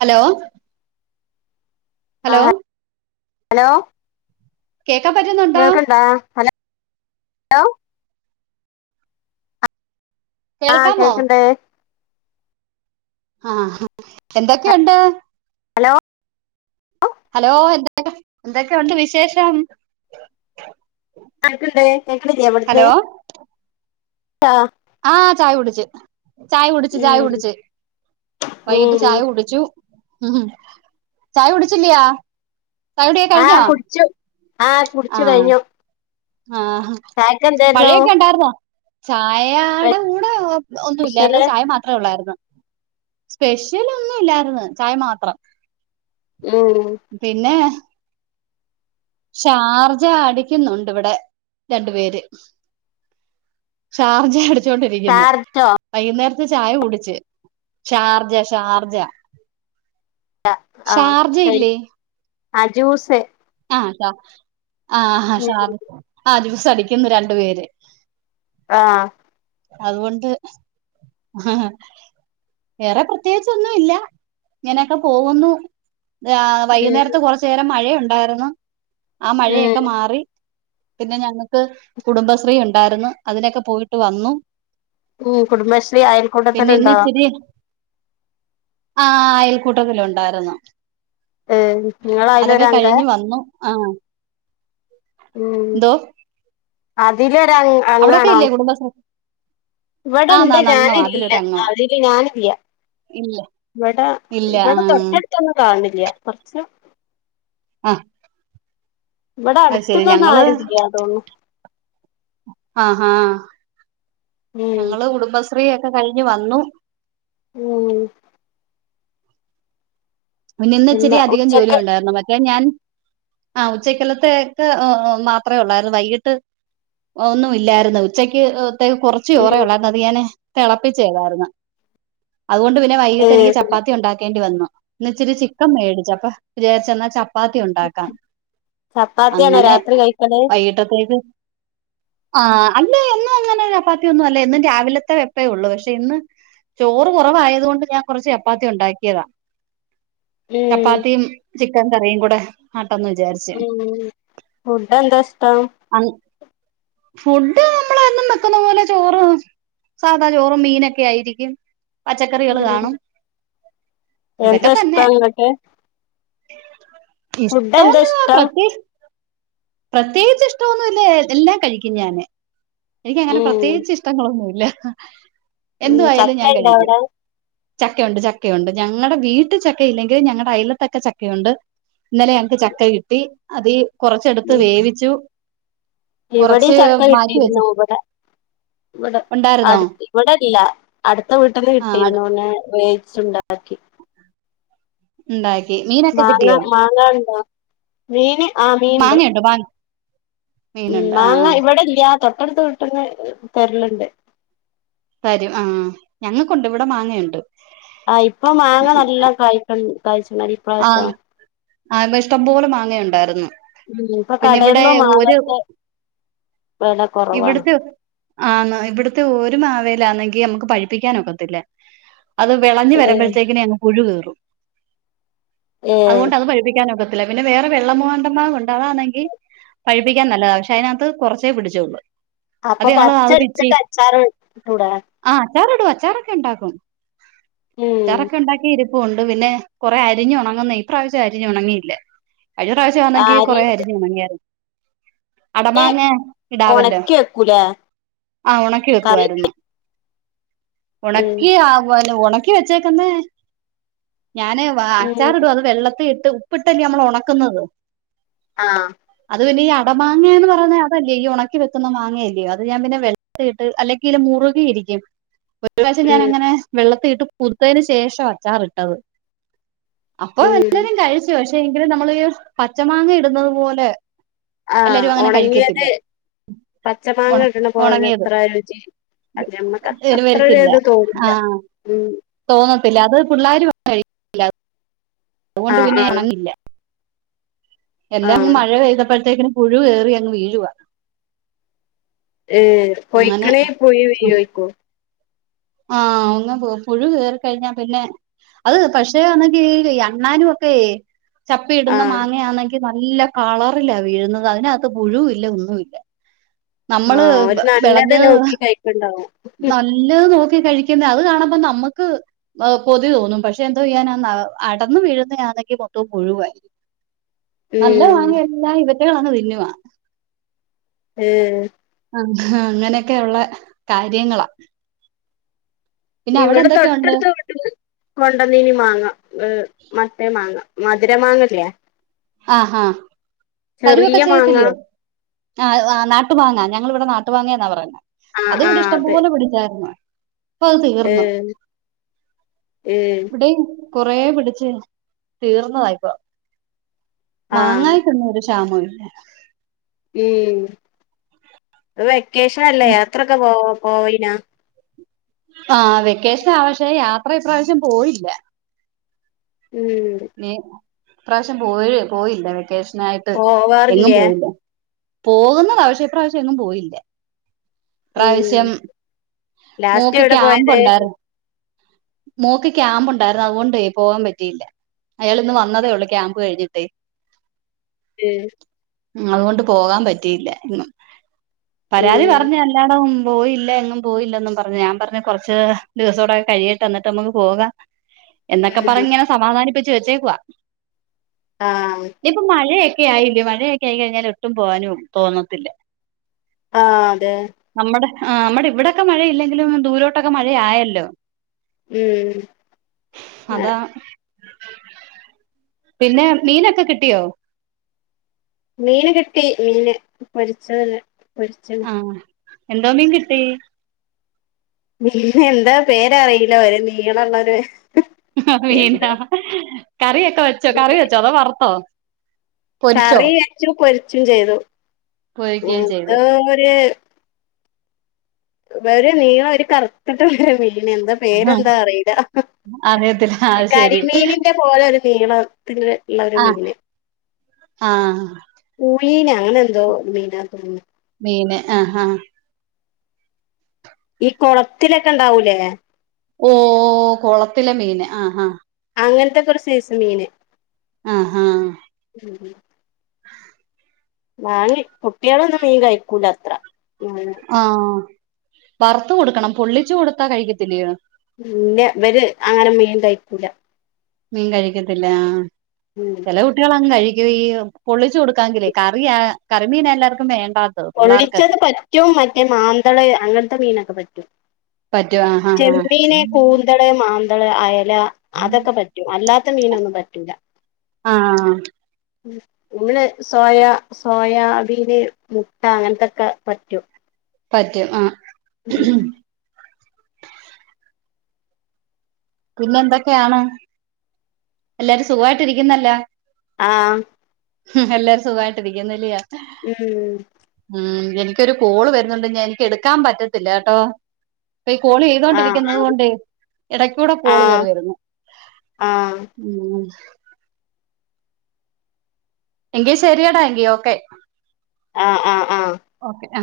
Hello ആ hello hello കേക്കാൻ പറ്റുന്നുണ്ടോ കേൾക്കണ്ടാ ഹലോ അല ആഹ് കേൾക്കാമോ കേക്ക്ണ്ട് ആഹ് എന്തൊക്കെയുണ്ട് ഹലോ ഹലോ എന്ത എന്തൊക്കെയ ഉണ്ട് വിശേഷം ആഹ് കേക്കണണ്ട് കേക്ക്ണ്ല്ലേ ഇവ്ട്ന്ന് ഹലോ ആ ആഹ് ചായ കുടിച്ചു ചായ കുടിച്ചു ചായ ഉം കുടിച്ച് വൈകിട്ട് ഉം ചായ കുടിച്ചു ചായ കുടിച്ചില്യാ ചായ കുടിയോകെ കഴിഞ്ഞോ ആഹ് കുടിച്ചു കഴിഞ്ഞു ആഹ് ചായക്ക് എന്തായിരുന്നു മഴയൊക്കെ ഉണ്ടായിരുന്നോ ചായ ടെ കൂടെ ഓ സ്പെഷ്യല് ഒന്നുഇല്ലായിരുന്നു ചായ മാത്രമേ ഉള്ളായിരുന്നു സ്പെഷ്യൽ ഒന്നും ഇല്ലായിരുന്നു ചായ മാത്രം ഉം പിന്നെ ഷാർജ അടിക്കുന്നുണ്ട് ഇവിടെ രണ്ടു പേര് ഷാർജ അടിച്ചൊണ്ടിരിക്കുന്നു ചാർജോ വൈകുന്നേരത്തെ ചായ കുടിച്ച് ഷാർജ ഷാർജ ഷാർജ ഇല്ലേ ആഹ് ജ്യൂസ് ആഹ് ദാ ആഹ് ആഹ് ഉം ഷാർ ആഹ് ജ്യൂസ അടിക്കുന്നു രണ്ടു പേര് ആഹ് അതുകൊണ്ട് വേറെ പ്രത്യേകിച്ച ഒന്നും ഇല്ല ഇങ്ങനൊക്കെ പോകുന്നു ആഹ് ഉം വൈകുന്നേരത്ത് കുറച്ചേരം മഴയുണ്ടായിരുന്നു ആഹ് ഉം മഴയൊക്കെ മാറി - പിന്നെ ഞങ്ങക്ക് കുടുംബശ്രീ ഉണ്ടായിരുന്നു അതിനൊക്കെ പോയിട്ട് വന്നു ഉം കുടുംബശ്രീ പിന്നെ ഇന്ന് അയൽക്കൂട്ടത്തിലുണ്ടോ ഇച്ചിരി ആഹ് അയൽക്കൂട്ടത്തിലു ഉണ്ടായിരുന്ന ഏ നിങ്ങള് അതൊക്കെ അയിലൊരങ്ക കഴിഞ്ഞ് വന്നു ആഹ് ഉം എന്തോ അതിലൊരണ്ണം അവിടെക്കെയില്ലേ കുടുംബശ്രീ ഇവിടെണ്ട് ആന്നാന്ന് അംഗവാ ഞാനില്ല അതിലൊരു അംഗവാ അതില് ഞാനില്ല ഇല്ല ഇവിടെ ഇല്ല ഇവിടെ ആഹ് തൊട്ടടുത്തൊന്നും കാണണില്ല കുറച്ച് ആഹ് ഇവിടെ അത് ശരി അടുത്തുന്നൊന്നും ഞങ്ങള് ആരുല്ല തോന്നണു ആഹ് ആഹ് ഉം ഞങ്ങള് കുടുംബശ്രീ ഒക്കെ കഴിഞ്ഞ് വന്നു ഉം പിന്നെ ഇന്ന് ഇച്ചിരി അധികം ജോലി ഉണ്ടായിരുന്നു മറ്റേ ഞാൻ ആഹ് ഉച്ചക്കലത്തേക് മാത്രേ ഉള്ളായിരുന്നു വൈകിട്ട് ഒന്നും ഇല്ലായിരുന്നു ഉച്ചയ്ക്ക് തെക്ക് കുറ- ച്ച് ഉം ചോറൊള്ളായിരുന്നു അത് ഞാന് തിളപ്പിച്ചേതായിരുന്നു അതുകൊണ്ട് പിന്നെ ഏ വൈകിട്ട് എനിക്ക് ചപ്പാത്തി ഉണ്ടാക്കേണ്ടി വന്നു ഇന്ന് ഇച്ചിരി ചിക്കൻ മേടിച്ചു അപ്പ വിജാരിച്ചന്ന ചപ്പാ - പ്പാത്തി ഉണ്ടാക്കാം ചപ്പാത്തിയാണോ അങ്ങനെ രാത്രി കഴിക്കല് വൈകിട്ടത്തേക്ക് ആഹ് അല്ല എന്നും അങ്ങനെ ചപ്പാത്തിയ ഒന്നും അല്ല എന്നും രാവിലത്തെ വെപ്പേ ഉള്ളൂ പക്ഷെ ഇന്ന് ചോറ് കുറവായത് കൊണ്ട് ഞാൻ കുറച്ച് ചപ്പാത്തി ഉണ്ടാക്കിയതാ ഉം ചപ്പാത്തീം ചിക്കൻ കറിയും കൂടെ ആട്ടൊന്ന് വിചാര്ജ് ഉം ഉം ഫുഡ്ഡെന്താഷ്ടം? അങ് ഫുഡ്ഡ് നമ്മള് എന്നും വെക്കുന്ന പോലെ ചോറ്. സാദാ ചോറും മീനൊക്കെയായിരിക്കും. പച്ചക്കറികള് ഉം കാണും. എന്താ ഇതൊക്കെതന്നെ ഇഷ്ടം ഇങ്ങക്ക് ഫുഡ് എന്താ ഇഷ്ടൊന്നു അ ഇഷ്ടം പ്രത്യേച് പ്രത്യേകിച്ച് ഇഷ്ട്ടംഒന്നും ഇല്ലെ. എല്ലാം കഴിക്കും ഞാന്. എനിക്കങ്ങനെ ഉം പ്രത്യേകിച്ച് ഇഷ്ടങ്ങളൊന്നുല്ല ഉം എന്ത്‌വായാലും ചക്ക ഞാൻ ഇണ്ടോ കഴിക്കും അവിടെ ചക്കയൊണ്ട് ചക്കയൊണ്ട് ഞങ് ങ്ങടെ വീട്ടി ചക്കഇല്ലെങ്കിലും ഞങ്ങടെ അയലത്തൊക്കെ ചക്കയൊണ്ട് ന്നലെ ഞങ്ങക്ക് ചക്ക കിട്ടി അതീ കൊറച്ചെട്ത്ത് വേവിച്ചു. ഇവടെം കുറച്ച് ചക്ക മാറ്റി കിട്ടിരുന്നു വെച്ചു അവ്ടെ വ്ടെ ഉണ്ടായിരുന്നോ അട് ഇവ്ടെല്ല അട്ത്ത വീട്ട്ന്ന് ആ കിട്ടിരുന്നു നെ വെയിച്ചുണ്ട അക്കി ണ്ടാക്കി മീനൊ മാങ്ങ മാങ്ങണ്ടൊ മീന് ആഹ് മീൻണ്ട്. മാങ്ങയുണ്ടോ മാങ്ങ ഉം മീനുണ്ട് ആ മാങ്ങ ഇവ്ടെല്ല്യ തൊട്ടടുത്തവീട്ട്ന്ന് തെരല്ണ്ട്. തരും ആഹ് ഞങ്ങക്കൊണ്ട് വ്ട മാങ്ങയൊണ്ട്. ആഹ് ഇപ്പൊ മാങ്ങ നല്ലൺ കായ്കൺ കായ്ച്ണലി ആന് ആയ്‌ മഷ്ടം പോലെ മാങ്ങയൊണ്ടാരുന്നു. ഉം ഇപ്പൊ പിന്നെവിടെ കടകളിലും ഒര് മാങ്ങക്ക് വെല കൊറവാണ് ഇവ്ട്ത്തെ ആന്ന് ഇവ്ടത്തെ ഒരു മാവേലാന്നെങ്കി നമ്മക്ക് പഴിപ്പിക്കാനൊക്കത്തില്ല. അത് വെളഞ്ഞ് ഏഹ് വര്മ്പഴത്തേക്കിനെ അങ്ങ് പുഴുകേറും. ഏഹ് അതുകൊണ്ട് അത് പഴിപ്പിക്കാൻ ഒക്കത്തില്ല പിന്നെ വേറെ വെള്ളമൂവാണ്ടൻ മാവൊ ണ്ട് അതാണെങ്കി പഴ്പ്പിക്കാൻ നല്ലതാ പക്ഷേ അയിനാത്ത് കൊറച്ചേ പിടിച്ചേള്ളൂ. അപ്പ പച്ചെടുത്തിട്ടച്ചാറ് ട്ടൂടെ? ആഹ് അച്ചാറിടു അച്ചാറൊക്കെ ണ്ടാക്കും ഉം അച്ചാറൊക്കെണ്ടാക്കിരിപ്പുണ്ട് പിന്നെ കൊറെ അ രിഞ്ഞൊണങ്ങുന്നേ ഇപ്രാവ്ശ്യം അരിഞ്ഞുണങ്ങീല്ല കഴിഞ്ഞ പ്രാവശ്യാണെങ്കി കൊറെ അരിഞ്ഞ് അരിഞ്ഞൊണങ്ങിയാരുന്നു അടമാങ്ങെ ഇടാവല്ലോ ഒണക്കി വെക്കൂലേ ആഹ് ഒണക്കി കറി വെക്കുവാരുന്നു. ഉം ഒണക്കി ആവാലോ ഒണക്കി വെച്ചേക്കുന്നെ ഞാന് വാ ഉം ച്ചാറിടും അത് വെള്ളത്തിയിട്ട് ഉപ്പിട്ടല്ലേ നമ്മള് ഒണക്കുന്നത്. ആഹ് അത് പിന്നെ ഈ അടമാങ്ങയന്ന് പറയ്ന്ന അതല്ലേ ഈ ഒണക്കി വെക്ക്‌ന്ന മാങ്ങയല്ല്യോ അത് ഞാമ്പിന്നെ വെ ത്തിയിട്ട് അല്ലെങ്കില് മുറുകിയിരിക്കും. [unintelligible] ഒര്പ്രാശം ഉം ഞാനങ്ങനെ വെള്ളത്തിയിട്ട് കുതിത്തേന് ശേഷവാ അച്ചാറിട്ടത് അപ്പ ഉം എല്ലരും കഴിച്ചു പഷേ എങ്കിലും നമ്മള് ഈ പച്ചമാങ്ങ ഇടുന്നത്പോലെ ആഹ് ഒണങ്ങ്യത്. ഉണ പച്ചമാങ്ങ ഇട്ണപോലെ ഉണങ്ങിയത് ത്രരുചി അത് ഞമ്മക്ക അത്രൊ വരത്തില്ല ഒര്ത് ആ തോന്നൂല ഉം തോന്നത്തില്ല അത് പിള്ളാര് വ ഓ ണ്ട് ആഹ് പിന്നെ ആഹ് ഒണങ്ങില്ല. ആഹ് എല്ലാംങ്ങ് മഴ പെയ്തപ്പഴത്തേക്ക് ന് പുഴു ഏറിയങ്ങ് വീഴുവാ. ഏഹ് അങ്ങനെ പൊയ്ക്കണേ പുയു യോ യ്കു ആഹ് അങ്ങ് പോം പുഴു കേറി ക്കഴിഞ്ഞാ പിന്നെ അഅ് പക്ഷേ അന്നെങ്കി ഈ അണ്ണാനുംഒക്കെയെ ചപ്പിയിട്ന്ന ആഹ് മാങ്ങയാന്നെങ്കി നല്ല കളറിലാ വീഴുന്നത്. അതിനാത്ത് പുഴുവില്ല ഒന്നുവില്ല. നമ്മള് ആഹ് ബ ഓര് നല്ലത് വെളഞ്ഞത് നോക്കി [unintelligible] കഴിക്ക്ണ്ടാവും നല്ല നോ ക്കി കഴിക്ക്ന്നെ ‌ അഅ് കാണുമ്പ നമ്മക്ക് [unintelligible] കൊതിതോന്നും പഷേ എന്തോചെയ്യാനാന്നാ ന അടന്നു വീഴുന്നെയാന്നെങ്കി മൊത്തം പുഴുവായ് നല്ല ഉം മാങ്ങയെല്ലാം ഇവറ്റകളങ്ങ് തിന്നുവാ ഏഹ് ആഹ് അങ്ങനെയൊക്കെയൊള്ള കാര്യങ്ങളാ. പിന്നെ അവിടെ ഇവിടെ എന്തൊക്കെയുണ്ട് തൊട്ടട്ത്ത് വീ [unintelligible] കൊണ്ടന്നീനി മാങ്ങ എ മറ്റേ മാങ്ങ മധുര മാങ്ങല്ലേ ആഹ് ആഹ് തരുവൊക്കെ ചെറിയ മാങ്ങ ചെയ്യത്തില്ലേ ആഹ് ആഹ് നാട്ട് മാങ്ങ ഞങ്ങളിവ്ടെ നാട്ട്മാങ്ങേന്നാ പറയ്ന്നെ ആഹ് അത് ഇവിടെ ആഹ് ഇഷ്ടംപോലെ പിടിച്ചാര്ന്നു ഇപ്പൊ അത് തീർന്ന് ഏഹ് ഏഹ് വടെം കൊറേ പിടിച്ച് തീർന്നതായിപ്പോ ആഹ് മാങ്ങാക്കൊന്നൊരു ക്ഷാമോ ഇല്ല ഉം വെക്കേഷനല്ലേ ത്രൊക്കെ പോ പോയീനാ? ആഹ് വെക്കേഷനാ പക്ഷേ യാത്ര ഇപ്രാവശ്യം പോയില്ല ഉം ഇനി ഇപ്പ്രാവശ്യം പോഴി പോയില്ല വെക്കേഷനായിട്ട് എങ്ങും പോവാറില്ലേ പോയില്ല പോകുന്നതാ പക്ഷെ ഇപ്പ്രാവശ്യം എങ്ങും പോയില്ല ഉം ഇപ്പ്രാവശ്യം ലാസ്റ്റ് മോക്ക് എവിടെ ക്യാമ്പ് പോയത് ഒണ്ടാര്ന്ന് മോക്ക് ക്യാമ്പ്ണ്ടാര്ന്നു അത്കൊണ്ടെ പോവാൻ പറ്റിയില്ല അയാള്ന്ന് വന്നതേ ഒള്ളു ക്യാമ്പ് കഴിഞ്ഞിട്ടേ എഹ് ങ്ങളെകൊണ്ട് പോകാൻ പറ്റിയില്ല ഉം പരാതി ഉം പറഞ്ഞ എല്ലാടൊം പോയില്ല എങ്ങും പോയില്ലെന്നും പറഞ്ഞ് ഞാൻ പറഞ്ഞ് കൊറച്ച് ദിവസവ്‌ടെ കഴിയട്ടെ ന്നിട്ട് നമ്മക്ക് പോക എന്നൊക്കെ ഉം പറഞ്ഞ്ങ്ങനെ സമാധാനിപ്പിച്ച് വെച്ചേക്കുവാ ആഹ് ഇനിയിപ്പൊ മഴയൊക്കെ ആയില്ലെ മഴയൊക്കെ ആയി കഴിഞ്ഞാൽ ഒട്ടും പോകാനും തോന്നത്തില്ല ആഹ് അതെ നമ്മുടെ ആഹ് നമ്മുടെ ഇവിടൊക്കെ മഴയില്ലെങ്കിലും ദൂരോട്ടൊക്കെ മഴ ആയല്ലോ മ് അതാ പിന്നെ മീനൊക്കെ കിട്ടിയോ? മീന് കിട്ടി മീന് പൊരിച്ചത് പൊരിച്ചത് ആഹ് എന്താ മീൻ കിട്ടി മീനെന്താ പേരറീല ഒര് നീളള്ളൊര് അറീല കറിയൊക്കെ വെച്ചോ കറി വെച്ചോ അതോ വറ്ത്തോ? കറി വെച്ചു പൊരിച്ചു ചെയ്തു പൊരിക്കുകയും ചെയ്ത് [unintelligible] ഒര് നീളം ഒര് കറുത്ത്ട്ടൊരു മീന് എന്താ ആ പേരെന്താ അറീല അറിയത്തില്ല ആ ശരി കരിമീനിന്റെ പോലൊരു നീളത്തില്ള്ള ഒര് മീന് ആഹ് പായിന അങ്ങനെന്തോ മീനാ തോന്ന്ണ് മീന് ആഹ് അഹ് ഈ കൊളത്തിലൊക്കെണ്ടാവൂലേ ഓ കൊളത്തിലെ മീന് ആഹ് ഹാ അങ്ങനത്തെക്കൊര് സൈസ് മീന് അഹ് ആഹ് വാങ്ങി കുട്ടികളൊന്നും മീൻ കഴിക്കൂലത്ര ആഹ് വറ്ത്ത് കൊട്ക്കണം പൊള്ളിച്ച് കൊട്ത്താ കഴിക്കത്തില്ലെയോ ഇല്ല ഇവര് അങ്ങനെ മീൻ കയിക്കൂല മീൻ കഴിക്കത്തില്ല ആഹ് മ് ചെല കുട്ടികളങ്ങ് കഴിക്കുകയോ പൊള്ളിച്ചു കൊടുക്കാങ്കില്ലേ കറിയ കറിമീൻ എല്ലാർക്കും വേണ്ടാ പൊള്ളിച്ചത് പറ്റും മറ്റേ മാന്തള് അങ്ങൻത്തെ മീനൊക്കെ പറ്റും പറ്റും ആ ആ ചെമ്മീന് കൂന്തള് മാ ന്തള് അയല അതൊക്കെ പറ്റും അല്ലാത്ത മീനൊന്നും പറ്റൂല്ല ആഹ് ന്നു സോയാ സോയാബീന് മു ട്ട അങ്ങനത്തൊക്കെ പറ്റും പറ്റും ആ [inaudible] പിന്നെന്തൊക്കെയാണ്? എല്ലാരും സുഖയിട്ട് ഇരിക്കുന്നല്ലോ? ആഹ് എല്ലാരും സുഖായിട്ടി രിക്കുന്നില്ലയാ ഉം ഉം എനിക്കൊരു കോള് വരുന്നുണ്ട് ഞാൻ എനിക്ക് എടുക്കാൻ പറ്റത്തില്ല കേട്ടോ ഇപ്പൊ ഈ കോള് ആഹ് ചെയ്തോണ്ടിരിക്കുന്നത് കൊണ്ട് ഇടയ്ക്കൂടെ കോള് കയറി വരുന്നു ആഹ ഉം എങ്കി ശരിയടാ എങ്കി യോക്കെ ആഹ് ആഹ് ആഹ് ഓക്കെ ആ